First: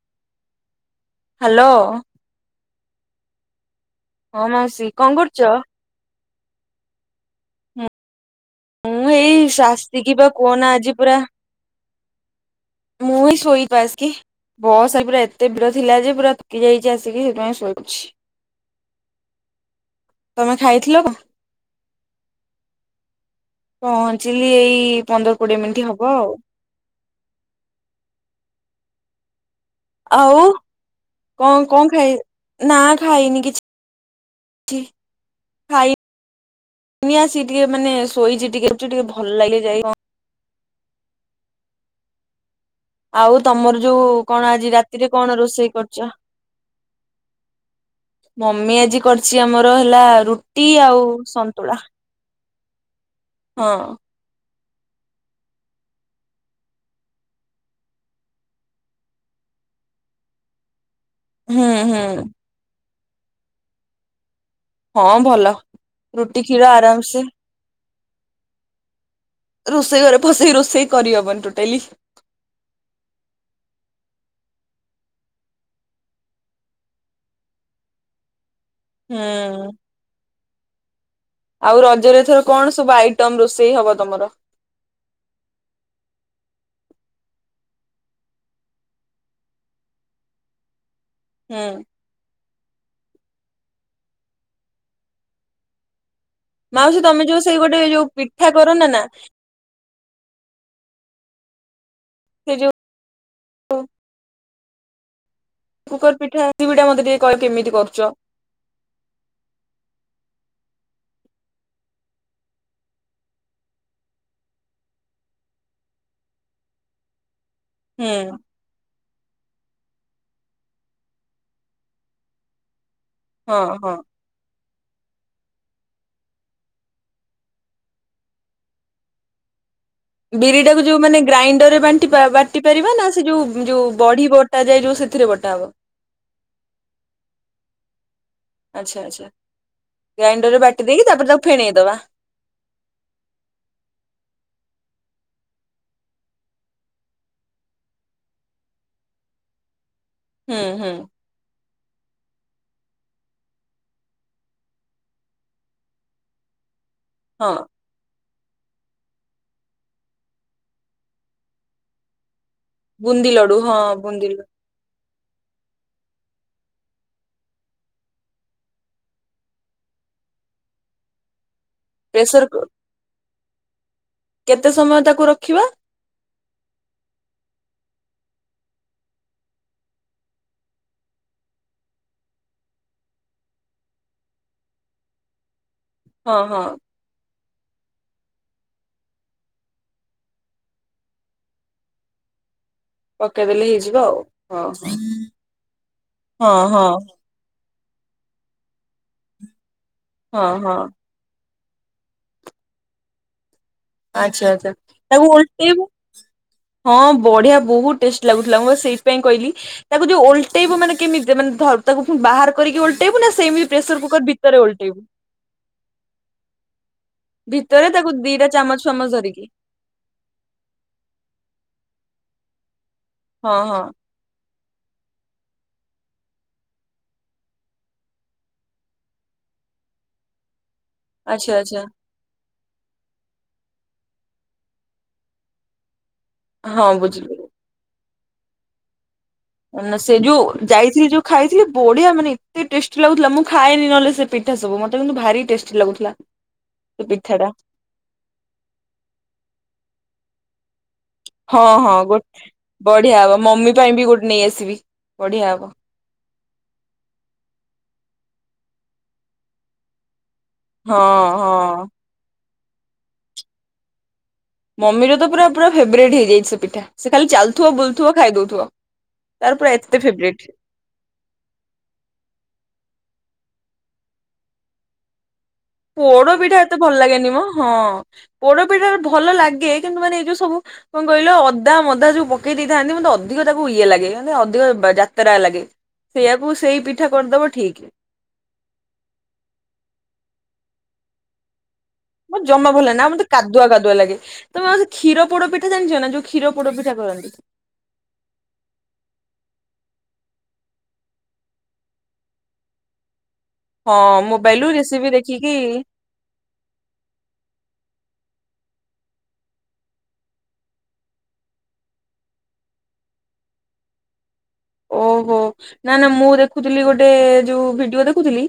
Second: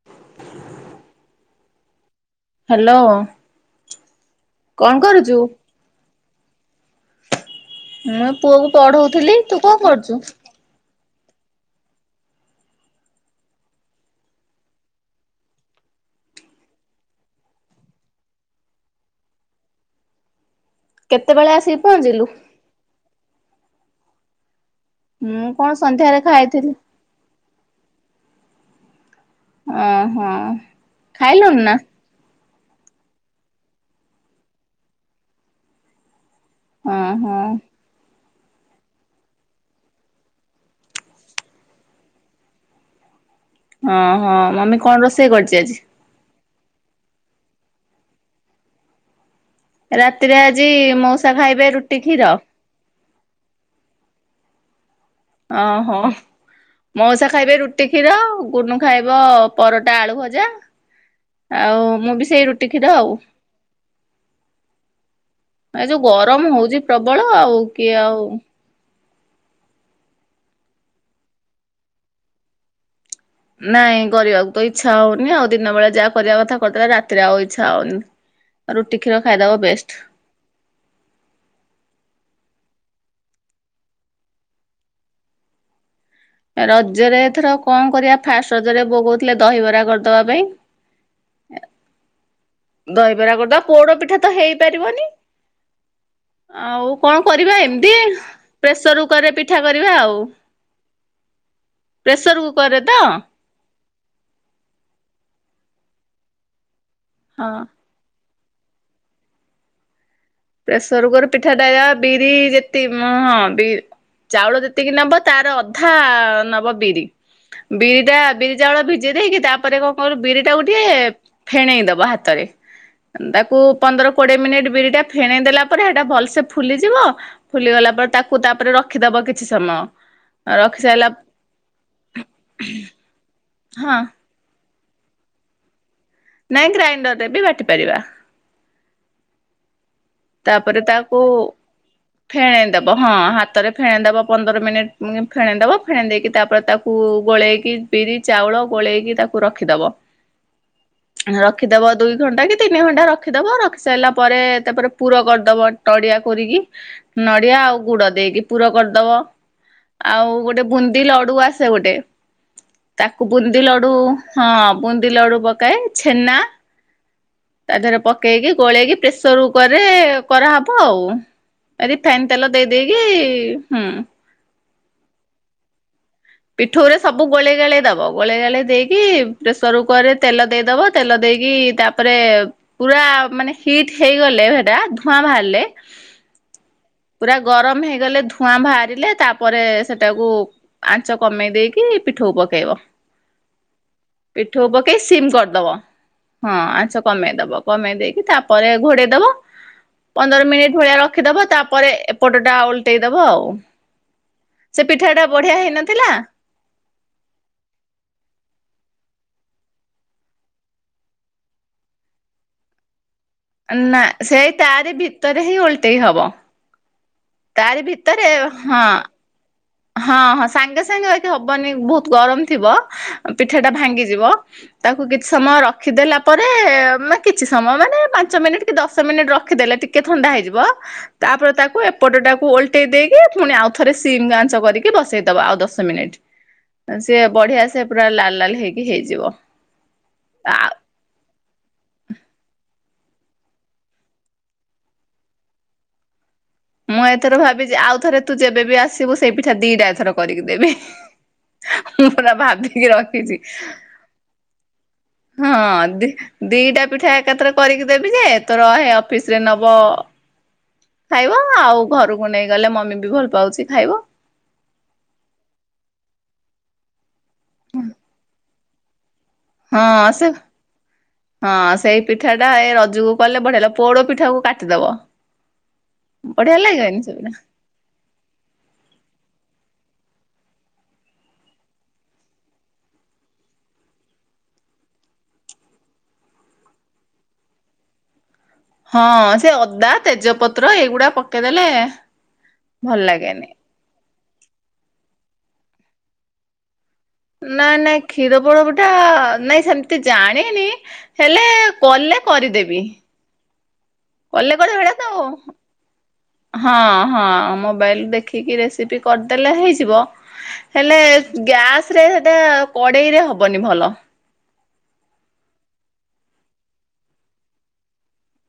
[inaudible] Hello. Hello. ହଁ ମାଉସୀ କଣ କରୁଛ? ମୁଁ ପୁଅ କୁ ମୁଁ ପଢଉଥିଲି ଏଇ ତୁ କଣ ଆସିକି କରୁଛୁ? ବା କୁହନା ଆଜି ପୁରା ମୁଁ ଏଇ ଶୋଇଛି ବା ଆସି କି ବସ୍ ଆଜି ପୁରା ଏତେ ଭିଡ଼ ଥିଲା ଯେ ପୁରା ଥକି ଯାଇଛି ଆସିକି ସେଥିପାଇଁ ସୋଇପଡ଼ିଛି ତମେ ଖାଇଥିଲ କେତେବେଳେ ଆସିକି ପହଞ୍ଚିଲୁ? ପହଞ୍ଚିଲି ଏଇ ପନ୍ଦର ମୁଁ କୋଡିଏ କଣ ମିନିଟ୍ ହବ ସନ୍ଧ୍ୟାରେ ଆଉ ଖାଇଥିଲି ଓହୋ। ଆଉ ଖାଇଲୁଣି କଣ ନା କଣ ଖାଇ ନା ଖାଇନି କିଛି କିଛି ଖାଇ ଖାଇନି ଓହୋ ଆସିକି ଟିକେ ମାନେ ଶୋଇଛି ଟିକେ ଟିକେ ଭଲ ଲାଗେ ଯାଇ ଆଉ ତମର ହଁ ଯୋଉ ହଁ କଣ ଆଜି ମମି ରାତିରେ କଣ କରିଛି ରୋଷେଇ ଆଜି? କରୁଛ? ମମି ଆଜି କରିଛି ଆମର ହେଲା ରାତିରେ ଆଜି ରୁଟି ଆଉ ମଉସା ଖାଇବେ ସନ୍ତୁଳା ରୁଟି କ୍ଷୀର ହଁ। ଓହୋ! ମଉସା ଖାଇବେ ରୁଟି କ୍ଷୀର ଗୁନୁ ଖାଇବ ପରଟା ଆଳୁ ଭଜା। ହୁଁ ଆଉ ମୁଁ ହୁଁ ବି ସେଇ ରୁଟି କ୍ଷୀର ଆଉ। ହଁ ଭଲ ଏ ଯଉ ରୁଟି ଗରମ କ୍ଷୀର ହଉଚି ଆରାମସେ ପ୍ରବଳ ଆଉ କିଏ ଆଉ ରୋଷେଇ ଘରେ ଫସେଇ ରୋଷେଇ କରି ହବନି ଟୋଟାଲି। ନାଇଁ କରିବାକୁତ ଇଚ୍ଛା ହଉନି ଆଉ ଦିନ ବେଳେ ଯାହା କରିବା କଥା କରିଥିଲା ରାତିରେ ଆଉ ଇଚ୍ଛା ହଉନି। ରୁଟି କ୍ଷୀର ଖାଇଦବା ହୁଁ ବେଷ୍ଟ। ଆଉ ରଜରେ ଏଥର କଣ ସବୁ ଆଇଟମ ରୋଷେଇ ହବ ତମର? ରଜରେ ଏଥର କଁ କରିବା ଫାଷ୍ଟ ରଜରେ ବୋଉ କହୁଥିଲା ଦହିବରା କରିଦବା ପାଇଁ। ହୁଁ। ଦହିବରା କରିଦବା ପୋଡ ପିଠା ତ ହେଇପାରିବନି। ଆଉ ମାଉସୀ କଣ ତମେ ଯୋଉ ସେଇ କରିବା ଗୋଟେ ଏମିତି ଯୋଉ ପିଠା କର ନା ନା ପ୍ରେସର କୁକର ରେ ପିଠା କରିବା ଆଉ। ପ୍ରେସର କୁକରରେ ତ? ଓ କୁକର ପିଠା ଦିବିଡା ମତେ ଟିକେ କହ ହଁ। କେମିତି କରୁଚ? ପ୍ରେସର କୁକରରେ ପିଠାଟା ଏକା ବିରି ଯେତିକି ହଁ ବି ଚାଉଳ ଯେତିକି ନବ ତାର ଅଧା ନବ ବିରି ହୁଁ ବିରିଟା ବିରି ଚାଉଳ ଭିଜେଇ ଦେଇକି ତାପରେ କଣ କରୁ ବିରି ଟାକୁ ଟିକେ ଫେଣେଇ ଦବା ହାତରେ। ତାକୁ ହଁ ହଁ ପନ୍ଦର କୋଡିଏ ମିନିଟ୍ ବିରିଟା ଫେଣେଇ ଦେଲା ପରେ ହେଟା ଭଲସେ ଫୁଲିଯିବ ଫୁଲିଗଲା ପରେ ତାକୁ ତାପରେ ରଖିଦବ କିଛି ସମୟ। ରଖି ବିରିଟାକୁ ଯୁ ସାରିଲା ମାନେ ଗ୍ରାଇଣ୍ଡର ରେ ବାଣ୍ଟିବା ବାଟି ପାରିବା ନା ସେ ଯୁ ଯୁ ହଁ ବଢି ଟା ଯାଇ ସେଥିରେ ବଟା ହବ? ନାଇଁ ଗ୍ରାଇଣ୍ଡରରେ ବି ବାଟି ପାରିବା। ଆଚ୍ଛା ଆଚ୍ଛା ଗ୍ରାଇଣ୍ଡରରେ ବାଟି ଦେଇକି ତାପରେ ତାକୁ ଫେଣେଇଦବା। ଫେଣେଇଦବ ହଁ ହାତରେ ଫେଣେଇଦବ ପନ୍ଦର ମିନିଟ ଫେଣେଇଦବ ଫେଣେଇ ଦେଇକି ତାପରେ ତା କୁ ଗୋଳେଇକି ବିରି ଚାଉଳ ଗୋଳେଇକି ତାକୁ ରଖିଦବ। ହୁଁ ହୁଁ। ରଖିଦବ ଦୁଇ ଘଣ୍ଟା କି ତିନି ଘଣ୍ଟା ରଖିଦବ, ରଖି ସାଇଲା ପରେ ତାପରେ ପୁର କରିଦବ ତଡିଆ କରିକି ହଁ ନଡିଆ ଆଉ ଗୁଡ ଦେଇକି। ପୁର କରିଦବ ଆଉ ଗୋଟେ ବୁନ୍ଦି ଲଡୁ ଆସେ ଗୋଟେ ତାକୁ ବୁନ୍ଦି ହଁ ଲଡୁ ବୁନ୍ଦି ଲଡୁ ହଁ ବୁନ୍ଦି ଲଡୁ ପକାଏ ଛେନା ତା ଦେହରେ ପକେଇକି ଗୋଳେଇକି ପ୍ରେସର ଉଁ ପରେ କରାହେବ ଆଉ ଏ ରିଫାଇନ୍ ତେଲ ପ୍ରେସର ଦେଇ ଦେଇକି ହୁଁ କେତେ ସମୟ ତାକୁ ରଖିବା? ପିଠଉରେ ସବୁ ଗୋଳେଇ ଗାଳେଇ ଦେବ ଗୋଳେଇ ଗାଳି ଦେଇକି ପ୍ରେସର କୁକରରେ ତେଲ ଦେଇଦବ ତେଲ ଦେଇକି ତା ପରେ ପୁରା ମାନେ ହିଟ୍ ହେଇଗଲେ ସେଇଟା ଧୂଆଁ ବାହାରିଲେ ହଁ ହଁ। ପୁରା ଗରମ ହେଇଗଲେ ଧୂଆଁ ବାହାରିଲେ ତାପରେ ସେଟାକୁ ଚ କମେଇ ଦେଇକି ପିଠଉ ପକେଇବ। ପକେଇଦେଲେ ହେଇଯିବ ଆଉ। ହଁ ପିଠଉ ପକେଇ ସିମ୍ କରିଦବ ହଁ ଆଁସ କମେଇ ଦବ। କମେଇ ଦେଇକି ତାପରେ ଘୋଡେଇ ଦବ ପନ୍ଦର ହଁ ମିନିଟ ହଁ ଭଳିଆ ର ଖିଦବା ତାପରେ ଏପଟଟା ଓଲଟେଇଦବ ଆଉ। ଆଚ୍ଛା ଆଚ୍ଛା ସେ ପିଠା ଟା ତାକୁ ବଢିଆ ଓଲଟେଇବ ହେଇନଥିଲା ହଁ ବଢିଆ ବହୁତ ଟେଷ୍ଟ ଲାଗୁଥିଲା ମ ସେଇ ପେଇଁ କହିଲି ତାକୁ ଯଉ ଓଲଟେଇବ ମାନେ କେମିତି ମାନେ ଧ ତାକୁ ବାହାର କରି ଓଲ ଟେଇବୁ ନା ସେମି ପ୍ରେସର କୁକର ଭିତରେ ଓଲଟେଇବୁ? ତରେ ହିଁ ଓଲଟେଇ ହେବ। ଭିତରେ ତାକୁ ଦିଟା ହଁ ଚାମଚ ଫାମଚ ଧରିକି। ହଁ ହଁ ସାଙ୍ଗେ ସାଙ୍ଗେ ବାକି ହବନି ବହୁତ ଗରମ ଥିବ ହଁ ପିଠା ଟା ହଁ ଭାଙ୍ଗିଯିବ। ତାକୁ କିଛି ସମୟ ରଖିଦେଲା ପରେ କିଛି ସମୟ ମାନେ ପାଞ୍ଚ ମିନିଟ କି ଦଶ ମିନିଟ ରଖିଦେଲେ ଟି ଟିକେ ଥଣ୍ଡା ହେଇଯିବ ଆଚ୍ଛା ତାପରେ ତାକୁ ଆଚ୍ଛା ଏପଟଟାକୁ ଓଲଟେଇ ଦେଇକି ପୁଣି ଆଉ ଥରେ ସିମ କରିକି ବସେଇଦବା ଆଉ ଦଶ ହଁ ମିନିଟ ସିଏ ବୁଝିଲି। ବଢିଆ ସେ ପୁରା ଲାଲ ଲାଲ ହେଇକି ହେଇଯିବ। ନା ସେ ଯୋଉ ଆ ଯାଇଥିଲି ଯୋଉ ଖାଇଥିଲି ବଢିଆ ମାନେ ଏତେ ଟେଷ୍। ଲାଗୁଥିଲା ମୁଁ ଖାଏନି ନହଲେ ସେ ପିଠା ସବୁ ମତେ କିନ୍ତୁ ଭାରି ଟେଷ୍ଟି ଲାଗୁଥିଲା। ସେ ମୁଁ ପିଠା ଏଥର ଟା। ଭାବିଛି ଆଉ ଥରେ ତୁ ଯେବେ ବିି ଆସିବୁ ସେଇ ପିଠା ଦିଟା ଏଥର କରିକି ଦେବି। ହଁ ହଁ ମୁଁ ଗୋ ପୁରା ଭାବିକି ବଢିଆ ହବ ରଖିଛି ମମି ପାଇଁ ବି ଗୋଟେ ନେଇ ଆସିବି। ବଢିଆ ହବ ହଁ ଦିଟା ପିଠା ଏକାଥରେ କରିକି ଦେବି ଯେ ତୋ ରହେ ଅଫିସ ରେ ନବ ହଁ ଖାଇବ ଆଉ ହଁ। ଘରକୁ ନେଇ ଗଲେ ମମି ବି ଭଲ ପାଉଛି ଖାଇବ। ମମିର ତ ପୁର ପୁରା ଫେବରରେଟ୍ ହେଇଯାଇଛି ସେ ପିଠା ସେ ଖାଲି ଚାଲୁଥିବ ବୁଲୁଥିବ ଖାଇଦଉଥିବ। ହଁ ସେ ହଁ ସେଇ ପିଠା ଟା ଏ ରଜକୁ କଲେ ବଢିଲା ପୋଡ ପିଠା କୁ କାଟିଦବ। ପୋଡ ବଢିଆ ପିଠା ଏତେ ଭଲ ଲାଗିବନି ସେ ଲାଗେନି ପିଠା? ମୋ ହଁ ପୋଡ ପିଠା ଭଲ ଲାଗେ କିନ୍ତୁ ମାନେ ଏଇ ଯୋଉ ସବୁ କଣ କହିଲ ଅଦା ମଦା ଯୋଉ ପକେଇ ଦେଇଥାନ୍ତି ମୋତେ ଅଧିକ ତାକୁ ଇଏ ଲାଗେ ଅଧିକ ଯାତ୍ରା ଲାଗେ। ସେଇଆକୁ ସେଇ ପିଠା କରିଦବ ଠିକ। ହଁ ସେ ଅଦା ତେଜପତ୍ର ଏଗୁଡା ପକେଇଦେଲେ ମୋ ଜମା ଭଲ ନା ମତେ କାଦୁଆ କାଦୁଆ ଲାଗେ। ତମେ ମାଉସୀ କ୍ଷୀର ପୋଡ଼ ପିଠା ଜାଣିଛ ନା ଯୋଉ କ୍ଷୀର ପୋଡ଼ ପିଠା କରନ୍ତି? ନା ନା କ୍ଷୀର ପୋଡ଼ାପିଠା ନାଇଁ ସେମିତି ଜାଣିନି ହେଲେ କଲେ କରିଦେବି। ହଁ କଲେ ମୋବାଇଲ ରୁ କରିଦେବି ହେଟା ରେସିପି ତ ଦେଖିକି ହଁ ହଁ ମୋବାଇଲ ଦେଖିକି ରେସିପି କରିଦେଲେ ହେଇଯିବ। ହେଲେ ଗ୍ୟାସ ରେ ସେଟା କଡେଇ ରେ ହବନି ଭଲ। ଓହୋ ନା ନା ମୁଁ ଦେଖୁଥିଲି ଗୋଟେ ଯୋଉ ଭିଡିଓ ଦେଖୁଥିଲି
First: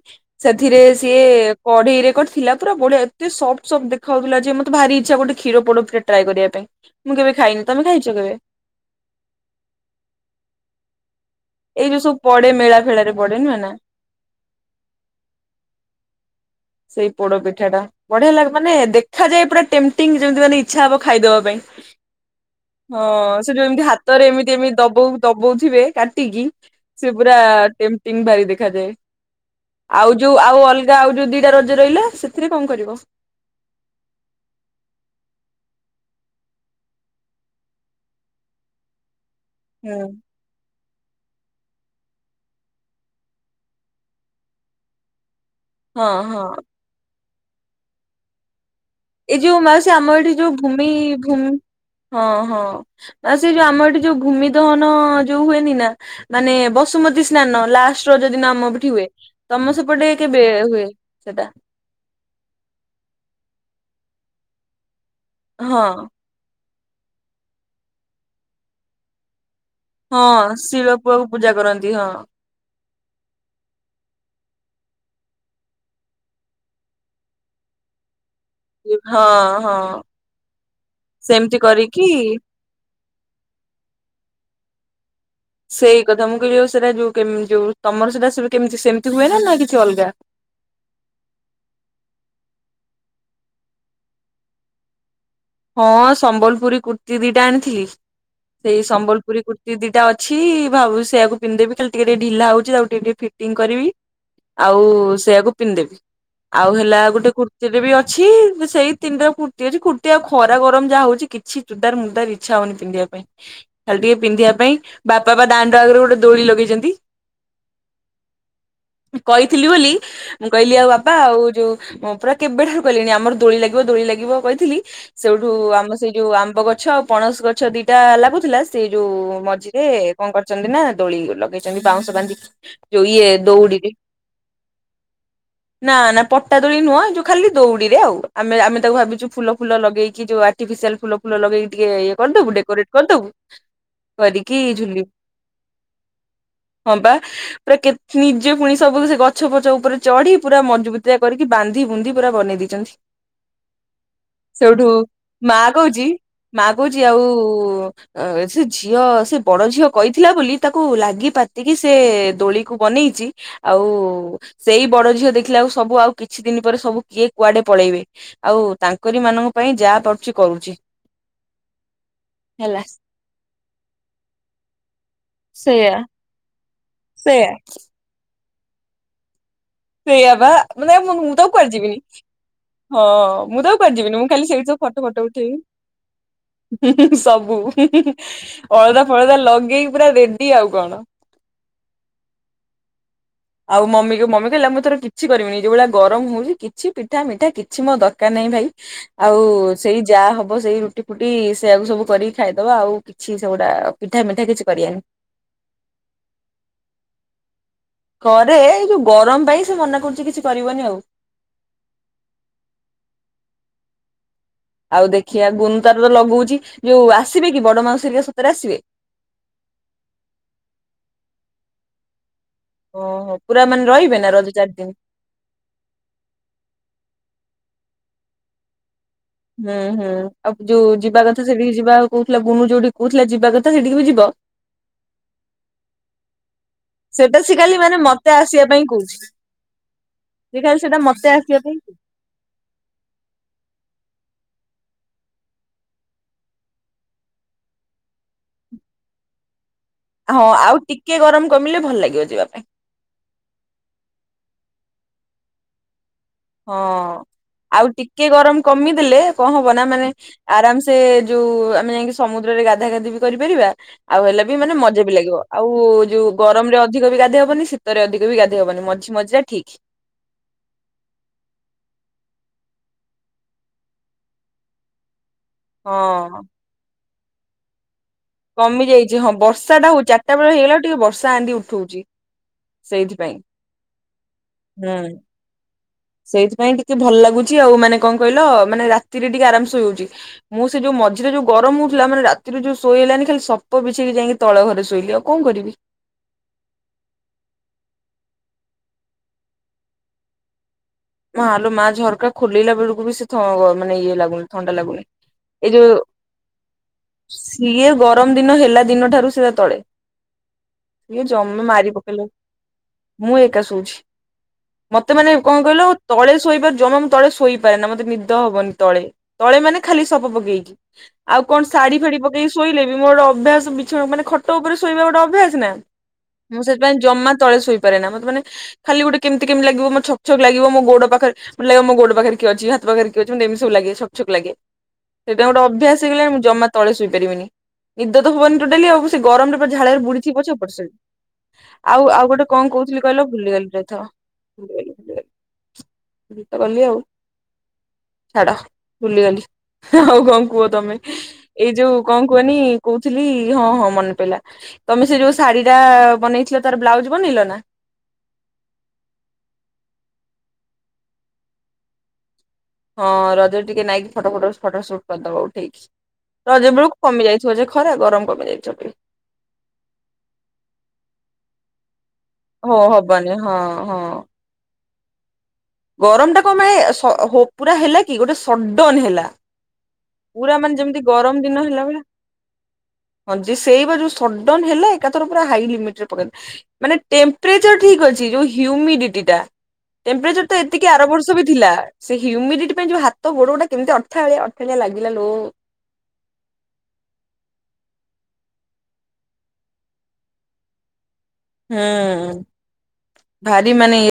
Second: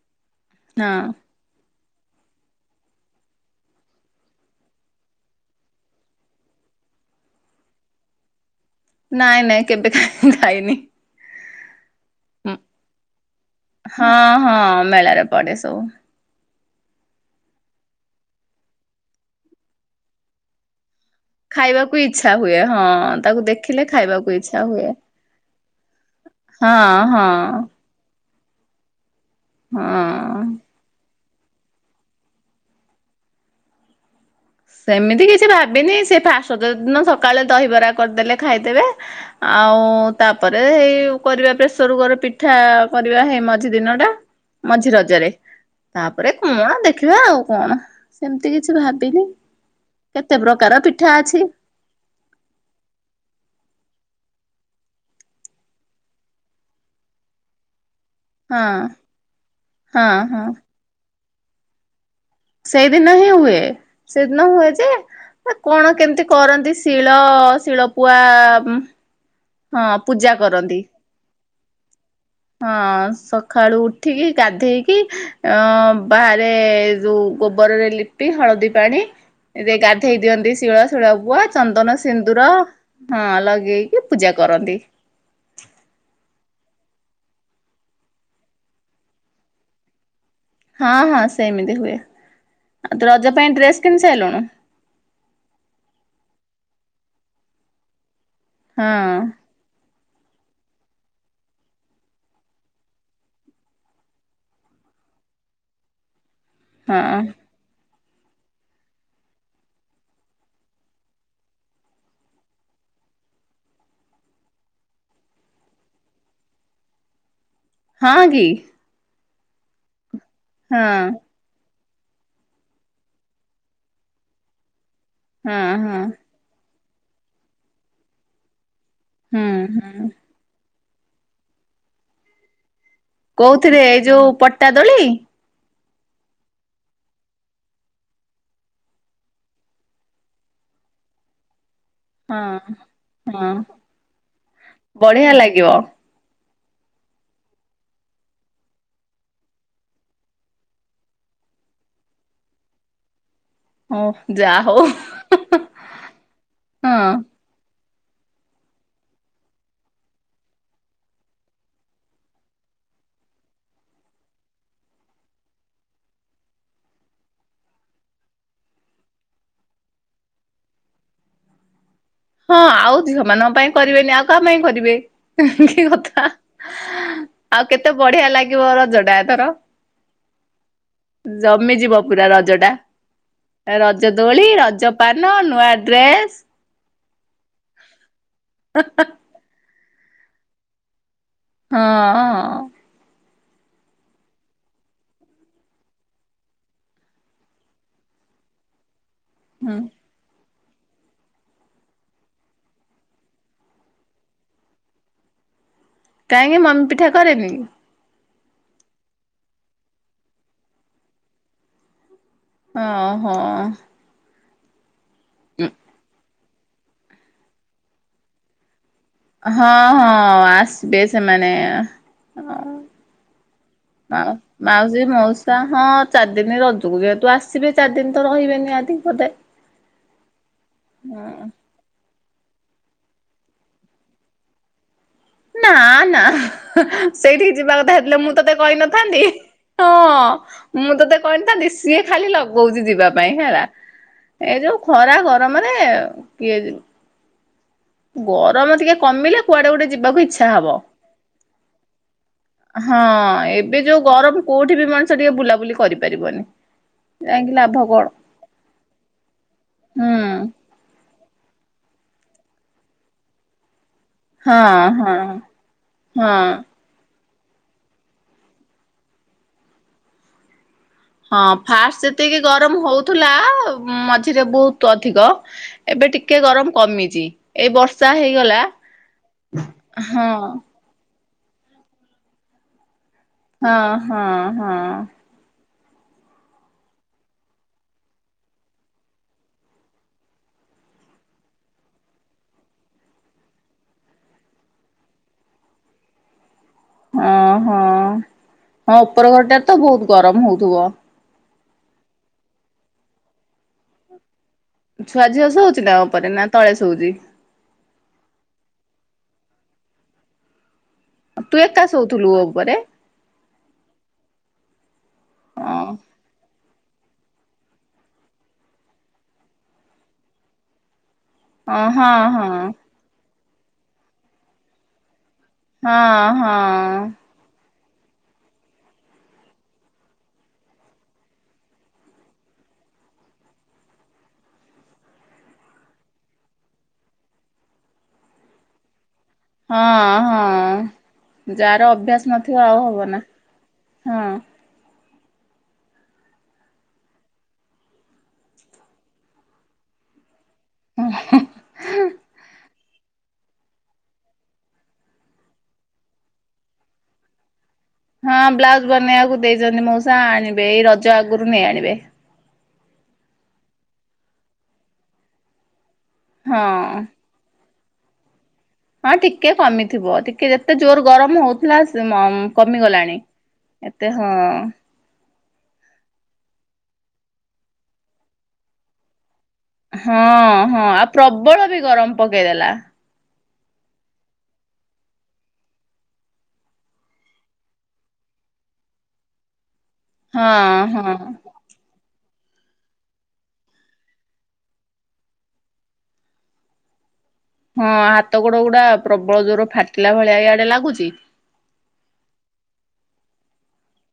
ସେଥିରେ ହଁ ସିଏ କଢେଇ ରେ କରିଥିଲା ବଢିଆ ଏତେ ସପ୍ତ ସପ୍ତ ଦେଖାଉଥିଲା ଯେ ମତେ ଭାର ଇଚ୍ଛା ଗୋଟେ୍ ଷୀର ପୋଡ଼ ପିଠା ଟ୍ରାଏ କରିବା ପାଇଁ। ମୁଁ କେବେ ଖାଇନି ତମେ ଖାଇଛ କେବେ? ନାଇଁ ନାଇଁ କେବେ ଖାଇନି। ଏଇ ଯୋଉ ସବୁ ପଡେ ମେଳା ଫେଳାରେ ପଡେ ନୁହେଁ ନା। ହଁ ହଁ ମେଳାରେ ପଡେ ସବୁ। ସେଇ ପୋଡ ପିଠା ଟା ବଢିଆ ଲାଗେ ମାନେ ଦେଖାଯାଏ ପୁରା ଟେମ୍ ଟିଂ ଯେମିତି ମାନେ ଇଛା ହବ ଖାଇଦବା ପାଇଁ ଖାଇବାକୁ ଇଚ୍ଛା ହୁଏ ହଁ ତାକୁ ସେ ଯୁ ଦେଖିଲେ ଏମିତି ହାତରେ ଖାଇବାକୁ ଏମିତି ଇଚ୍ଛା ଏମିତି ହୁଏ ଦବ ଦବଉଥିବେ? ଟିିଗୀ ହଁ ସେ ହଁ ପୂରା ଟେ ତିଙ୍ଗୀ ଭାରି ଦେଖାଯାଏ ହଁ। ଆଉ ଯୋଉ ଆଉ ଅଲଗା ଆଉ ଯୋଉ ଦି ଦି ଟା ରଜ ରହିଲା ସେଥିରେ କଣ କରିବ? ସେମିତି କିଛି ଭାବିନି ଫାର୍ଷ୍ଟ ରଜ ଦିନ ସକାଳେ ଦହିବରା କରିଦେଲେ ଖାଇଦେବେ। ଆଉ ହୁଁ। ତାପରେ ଏଇ କରିବା ପ୍ରେସର କୁକର ପିଠା କରିବା ହେଇ ମଝି ଦିନ ଟା। ମଝି ରଜରେ ହଁ ତାପରେ ହଁ କୁଅ ଦେଖିବା ଆଉ କଣ ସେମିତି କିଛି ଭାବିନି। ଏଇ ଯୋଉ ମାଉସି ଆମ ଏଠି କେତେ ଯୋଉ ପ୍ରକାର ଭୂମି ପିଠା ଅଛି ଭୂି ହଁ ହଁ। ନା ସେଇ ଯୋଉ ଆମର ଏଠି ଯୋଉ ଭୂମି ଦହନ ଯୋଉ ହୁଏନି ନା? ମାନେ ବସୁମତୀ ସ୍ନାନ ଲାଷ୍ ଯଦି ହଁ ନାମ ପିଠି ହୁଏ ତମ ହଁ ସେପଟେ କେବେ ହଁ ହୁଏ ସେଟା? ସେଇଦିନ ହିଁ ହୁଏ ସେଇଦିନ ହୁଏ ଯେ କଣ ହଁ କେମତି? କରନ୍ତି ଶିଳ ଶିଳପୁଆ। ହଁ ପୂଜା କରନ୍ତି। ଶିଳପୁଆକୁ ପୂଜା କରନ୍ତି ହଁ। ହଁ ସକାଳୁ ଉଠିକି ଗାଧେଇକି ଅ ବାହାରେ ଯୋଉ ଗୋବର ରେ ଲି ହଳଦୀ ପାଣି ହଁ ରେ ହଁ। ଗାଧେଇ ଦିଅନ୍ତି ଶିଳ ଶିଳ ପୁଆ ସେମିତି ଚନ୍ଦନ କରିକି ସିନ୍ଦୁର। ହଁ ଲଗେଇକି ପୂଜା କରନ୍ତି। ସେଇ କଥା ମୁଁ କହିବ ସେଇଟା ଯୋଉ ଯୋଉ ତମର ସେଟା କେମିତି ସେମିତି ହୁଏ ନା ନା କିଛି ଅଲଗା? ହଁ ହଁ ସେମିତି ହୁଏ ଆଉ ତୁ ରଜ ପାଇଁ ଡ୍ରେସ୍ କିଣି ସାରିଲୁଣୁ ହଁ ସମ୍ବଲପୁରୀ କୁର୍ତ୍ତୀ ଦିଟା ଆଣିଥିଲି ସେଇ ହଁ ସମ୍ବଲପୁରୀ କୁର୍ତ୍ ଦି ଦିଟା ଅଛି ଭାବୁଛି ସେଇଆକୁ ପିନ୍ଧ ଦେବି ଖାଲି ଟିକେ ଟିକେ ଢିଲା ହଉଛି ଆଉ ଟିକେ ଟିକେ ଫିଟିଂ କରିବି। ଆଉ ସେଆକୁ ପିନ୍ଧଦେବି। ଆଉ ହେଲା ଗୋଟେ ହଁ କୁର୍ତ୍ତିୀଟେ ବି ଅଛି ସେଇ ତିନିଟା କୁର୍ତ୍ତିୀ ଅଛି କୁର୍ ଏତେ ଆଉ ଖରା ଗରମ ଯାହା ହଉଚି କିଛି ଚୂଡ଼ଦାର ମୁଡ଼ଦାର ଇଚ୍ଛା ହଉନି ପିନ୍ଧିବା ପାଇଁ। ଖାଲି ଟିକେ ପିନ୍ଧିବା ପାଇଁ ବାପା ପା ଦାଣ୍ଡ ଆଗରେ ଗୋଟେ ଦୋଳି ଲଗେଇଛନ୍ତି। ହଁ କି। କଇଥିଲି ବୋଲି ମୁଁ କହିଲି ଆଉ ହଁ ବାପା ଆଉ ଯୋଉ ମୁଁ ପୁରା କେବେ ଠାରୁ କହିଲିଣି ଆମର ଦୋଳି ଲାଗିବ ଦୋଳି ଲାଗିବ କହିଥିଲି ସେଉଠୁ ହଁ ଆମ ହଁ। ସେଇ ଯୋଉ ଆମ୍ବ ଗଛ ଆଉ ପଣସ ଗଛ ଦିଟା ଲାଗୁଥିଲା ସେଇ ଯୋଉ ହୁଁ ମଝିରେ ହୁଁ କଣ କରିଚନ୍ତି ନା ଦୋଳି ଲଗେଇଛନ୍ତି ବାଉଁଶ ବାନ୍ଧିକି। ଯୋଉ ଇଏ କଉ ଥିରେ ଦଉଡିରେ ଏଇ ଯୋଉ ପଟା ଦୋଳି? ନା ନା ପଟା ଦୋଳି ନୁହଁ ଯୋଉ ଖାଲି ଦଉଡିରେ ଆଉ ଆମେ ଆମେ ତାକୁ ଭାବିଛୁ ଫୁଲ ଫୁଲ ଲଗେଇକି ଯୋଉ ଆର୍ଟିଫିସିଆଲ ଫୁଲ ଫୁଲ ଲଗେଇକି ଟିକେ ଇଏ କରିଦବୁ ହଁ ଡେକୋରେଟ ହଁ କରିଦେବୁ କରିକି ଝୁଲିବୁ। ବଢିଆ ଲାଗିବ ହଁ ବା। ପୁରା କେ ନିଜେ ପୁଣି ସବୁ ସେ ଗଛ ପଛ ଉପରେ ଚଢି ପୁରା ମଜବୁତିଆ କରିକି ବାନ୍ଧି ବୁନ୍ଧି ପୁରା ବନେଇ ଦେଇଚନ୍ତି। ହଁ ଯା ହଉ ସେଉଠୁ ମା କହୁଚି ମା କହୁଚି ହଁ। ଆଉ ଉ ସେ ଝିଅ ସେ ବଡ଼ ଝିଅ କହିଥିଲା ବୋଲି ତାକୁ ଲାଗି ପାତିକି ସେ ଦୋଳିକୁ ବନେଇଚି ଆଉ ସେଇ ବଡ ଝିଅ ଦେଖିଲା ଆଳକୁ ସବୁ ଆଉ କିଛି ଦିନ ପରେ ସବୁ କିଏ କୁଆଡେ ପଳେଇବେ। ଆଉ ତାଙ୍କରି ମାନଙ୍କ ପାଇଁ ଯା ପାରୁଚି କରୁଚି। ହଁ ଆଉ ଝିଅ ମାନଙ୍କ ପାଇଁ କରିବେନି ଆଉ କାହା ପାଇଁ କରିବେ ଇଁ ହିଁ ହିଁ କି ସେଇଆ କଥା। ସେଇଆ ଆଉ କେତେ ବଢିଆ ଲାଗିବ ରଜଟା ଏଥର। ସେଇଆ ବା ମାନେ ଆଉ ମୁଁ ତ ଆଉ କୁଆଡେ ଜମିଯିବ ଯିବିନି। ପୁରା ରଜ ଟା। ହଁ ମୁଁ ତ ଆଉ କୁଆଡେ ରଜ ଯିବିନି ମୁଁ ଦୋଳି ଖାଲି ସେଇଠି ସବୁ ରଜ ଫଟ ପାନ ଫଟ ଉଠେଇବି। ନୂଆ ଡ୍ରେସ୍ ହୁଁ ହୁଁ ହୁଁ ସବୁ ହୁଁ ହୁଁ ହୁଁ ଅଳଦା ଫଳତା ଲଗେଇକି ପୁରା ରେଡି ଆଉ କଣ। ହଁଅଁ। ଆଉ ମମିକୁ ମମି କହିଲା ମୁଁ ଏଥର କିଛି କରିବିନି ଯଉଭଳିଆ ଗରମ ହଉଚି କିଛି ପିଠା ମିଠା କି ଛି ମୋର ଦରକାର ନାହିଁ ଭାଇ ଆଉ ହୁଁ ସେଇ ଯାହା ହବ ସେଇ ରୁଟି ଫୁଟି ସେଇଆକୁ ସବୁ କରିକି ଖାଇ ଦେବା ଆଉ। କିଛି ସେଗୁଡା ପିଠା ମିଠା କିଛି କରିଆନି। କାହିଁକି ମମି ପିଠା କରେନି? କରେ ଏଇ ଯଉ ଗରମ ପାଇଁ ସେ ମନା କରୁଚି କିଛି କରିବନି ଆଉ। ହଁ ହଁ ଅଁ। ଆଉ ଦେଖୀଆ ଗୁନୁ ତାର ତ ଲଗଉଚି ଯୋଉ ଆସିବେକି ବଡ ମାଉସି ହେରିକା ସତରେ ଆସିବେ। ହଁ ହଁ ଆସିବେ ସେମାନେ ଅଁ। ଓହୋ ପୁରା ମାନେ ରହିବେ ନା ମାଉ ରଜ ଚାରି ଦିନ ମାଉସୀ ମଉସ ସା ହଁ ଚାରି ଦିନ ରଜକୁ ଯେହେତୁ ଆସିବେ ଚାରି ଦିନ ତ ରହିବେ ନିହାତି ବୋଧେ। ହୁଁ ହୁଁ ଆଉ ଯୋଉ ଯିବା କଥା ସେଠିକି ଯିବା ଆଉ କହୁଥିଲା ବୁନୁ ଯଉଠିକି କହୁଥିଲା ଯିବା କଥା ସେଠିକି ବି ଯିବ? ନା ନା ସେଟା ସେ ସେଇଠିକି ଯିବା ଖାଲି କଥା ମାନେ ହେଇଥିଲେ ମୁଁ ମତେ ତତେ ଆସିବା ପାଇଁ କହୁଛି କହିନଥାନ୍ତି। ସେ ଖାଲି ହଁ ମୁଁ ସେଟା ତତେ ମତେ ଆସିବା କହିନଥାନ୍ତି ପାଇଁ ସିଏ ଖାଲି ଲଗଉଚି ଯିବା ପାଇଁ ହେଲା ଏ ଯଉ ଖରା ଗରମରେ କିଏ ଯିବ। ଗରମ ଟିକେ କମିଲେ କୁଆଡେ ଗୋଟେ ଯିବାକୁ ହଁ ଇଚ୍ଛା ହବ। ଆଉ ଟିକେ ଗରମ କମିଲେ ଭଲ ଲାଗିବ ଯିବା ପାଇଁ। ହଁ ଏବେ ଯଉ ଗରମ କଉଠି ବି ମଣିଷ ଟିକେ ବୁଲାବୁଲି କରିପାରିବନି। ହଁ ଯାଇକି ଲାଭ ଆଉ କଣ? ଟିକେ ଗରମ କମିଦେଲେ କଣ ହବ ନା ମାନେ ହୁଁ ଆରାମ ସ ସେ ଯଉ ଆମେ ଯାଇକି ସମୁଦ୍ରରେ ଗାଧା ଗାଧି ବି କରିପାରିବା ଆଉ ହେଲେ ବି ମାନେ ହଁ ମଜା ହଁ ବି ଲାଗିବ ଆଉ ଯଉ ହଁ। ଗରମରେ ଅଧିକ ବି ଗାଧେଇ ହବନି ସି ତରେ ଅଧିକ ବି ଗାଧେଇ ହବନି ମଝି ମଝିଆ ଠିକ୍। ହଁ ଫାଷ୍ଟ ଯେତିକି ଗରମ ହଉଥିଲା ମଝିରେ ବହୁତ ଅଧିକ ଏବେ ଟିକେ ହଁ ଗରମ କମିଚି ଏଇ ବର୍ଷା ହେଇି କମି ଯାଇଚି ହଁ ଵର୍ଷା ହଉ ଚାରିଟା ବେଳେ ହେଇଗଲା ଟିକେ ବର୍ଷା ଚାନ୍ଦି ଉଠଉଛି ସେଇଥିପାଇଁ ହଁ ହଁ ହଁ। ହୁଁ। ସେଇଥିପାଇଁ ଟିକେ ଭଲ ଲାଗୁଛି ଆଉ ମାନେ କଣ କହିଲ ମାନେ ରାତିରେ ଟିକେ ଆରାମ ଶୋଇହଉଛି। ମୁଁ ସେ ଯୋଉ ମଝିରେ ଯୋଉ ଗରମ ହଉଥିଲା ମାନେ ରାତିରୁ ଯୋଉ ଶୋଇଇ ହେଲାନି ଖାଲି ସପ ବିଛେଇ କି ଯାଇକି ତଳ ଘରେ ଶୋଇଲି ଆଉ କଣ କରିବି। ଅଁ ହଁ ଉପର ଘରଟା ତ ବହୁତ ଗରମ ହଉଥିବ। ହ ଭଲୋ ମା ଝରକା ଖୋଲିଲା ବେଳକୁ ବି ସେ ଥ ଇଏ ଲାଗୁନି ଥଣ୍ଡା ଲାଗୁନି ଛୁଆ ଝିଅ ଏଇ ଶୋଉଚି ଯୋଉ ନା ଉପରେ ନା ତଳେ ଶୋଉଚି। ସିଏ ଗରମ ଦିନ ହେଲା ଦିନ ଠାରୁ ସିଏ ତଳେ। ଇଏ ତୁ ଜମା ଏକା ମାରି ପକେଇଲେ। ଶୋଉଥିଲୁ ଉପରେ? ମୁଁ ଏକା ଶୋଉଛି ମତେ ମାନେ କଣ ହଁ କହିଲ ତଳେ ଶୋଇପାରେ ଜମା ମୁଁ ତଳେ ଶୋଇପାରେ ନା ମତେ ନିଦ ହବନି ତଳେ ତଳେ ମାନେ ଖାଲି ସପ ପକେଇକି। ଆଉ କଣ ହଁ ଶାଢୀ ହଁ ଫାଡି ପକେଇକି ଶୋଇଲେ ହଁ ବି ମୋ ଗୋଟେ ଅଭ୍ୟାସ ବିଛଣା ମାନେ ଖଟ ଉପରେ ଶୋଇବା ଗୋଟେ ଅଭ୍ୟାସ। ଚୁନା ହଁ। ମୁଁ ସେଥିପାଇଁ ଜମା ତଳେ ଶୋଇପାରେ ନା ମତେ ମେ ଖାଲି ଗୋଟେ କେମିତି କେମତି ଲାଗିବ ମୋ ଛକ ଛକ୍ ଲାଗିବ ଗୋଡ ପାଖରେ ବୋଲେ ମୋ ପାଖରେ କି ଅଛି ହାତ ପାଖରେ କିଏ ଏମିତି ସବୁ ଲାଗେ ଛକଛକ୍ ଲାଗେ। ସେଇଟା ଗୋଟେ ଅଭ୍ୟାସ ହେଇଗଲାଣି ମୁଁ ଜମା ତଳେ ଶୋଇପାରିବିନି ନିଦ ତ ହବନି ତୋଟାଲି ଆଉ। ଏତେ ଗରମରେ ପଛେ ହଁ ଝାଳର ବୁଢି ଯିବି ପଛେ ଉପରେ ହଁ ଶୋଇବି। ଯାହାର ଆଉ ଅଭ୍ୟାସ ଆଉ ଗୋଟେ ନଥିବ କଣ ହବ କହୁଥିଲି ନା। କହିଲ ଭୁଲିଗଲି ପ୍ରେଥ ହଁ ଗଲି ଆଉ ଛାଡ ଭୁଲିଗଲି ହେଁ ହଉ ହଉ। କୁହ ତମେ ଏଁ ଯୋଉ କଣ କୁହନି କହୁଥିଲି ହଁ ହଁ ମନେ ପଇଲା। ତମେ ସେ ଯୋଉ ଶାଢୀ ଟା ବନେଇଥିଲ ତାର ବ୍ଲାଉଜ ବନେଇଲ ନା। ହଁ ବ୍ଲାଉଜ ବନେଇବାକୁ ଦେଇଛନ୍ତି ମଉସା ଆଣିବେ ଏଇ ରଜ ଆଗରୁ ନେଇ ଆଣିବେ। ହଁ ରଜ ଟିକେ ନାଇକି ଫଟୋ ଫଟ ଫଟୋ ସୁଟ କରିଦବ ଉଠେଇକି ହଁ। ରଜ ବେଳକୁ କମି ଯାଇ ଥିବ ଯେ ଖରା ଗରମ କମିଯାଇ ହଁ ଟିକେ କମିଥିବ ଟିକେ ଯେତେ ଜୋର ଗରମ ହଉଥିଲା ଅମ୍ ହଁ କମିଗଲାଣି। ହବନି ହଁ ଏତେ ହଁ। ଗରମ ଟା କଣ ପାଇଁ ସ ହୋ ପୁରା ହେଲା କି ଗୋଟେ ସଡନ ହେଲା। ପୁରା ହଁ ମାନେ ହଁ ଯେମିତି ଆଉ ଗରମ ଦିନ ପ୍ରବଳ ବି ହେଲା ଭଳିଆ ଗରମ ପକେଇଦେଲା। ହଁ ଯେ ସେଇ ବା ସଡନ ହେଲା ଏକାଥର ପୁରା ହାଇ ଲିମିଟ ରେ ପକେଇ ମାନେ ଟେମ୍ପରେଚର ଠିକ୍ ଅଛି ଯୋଉ ହ୍ୟୁମିଡିଟିଟା। ଟେମ୍ପରେଚର ତ ହଁ ଏତିକି ଆର ହଁ। ବର୍ଷ ବି ଥିଲା। ସେ ହ୍ୟୁମିଡିଟି ପାଇଁ ଯୋଉ ହାତ ଗୋଡ଼ ଗୁଡ଼ା କେମିତି ଅଠାଳିଆ ଅଠାଳିଆ ଲାଗିଲା ଲୋ। ହଁ ହାତ ଗୋଡ଼ ଗୁଡ଼ା ପ୍ରବଳ ଜୋର ଫାଟିଲା ଭଳିଆ ଇଆଡ଼େ ଲାଗୁଛି ହୁଁ ଭାରି ମାନେ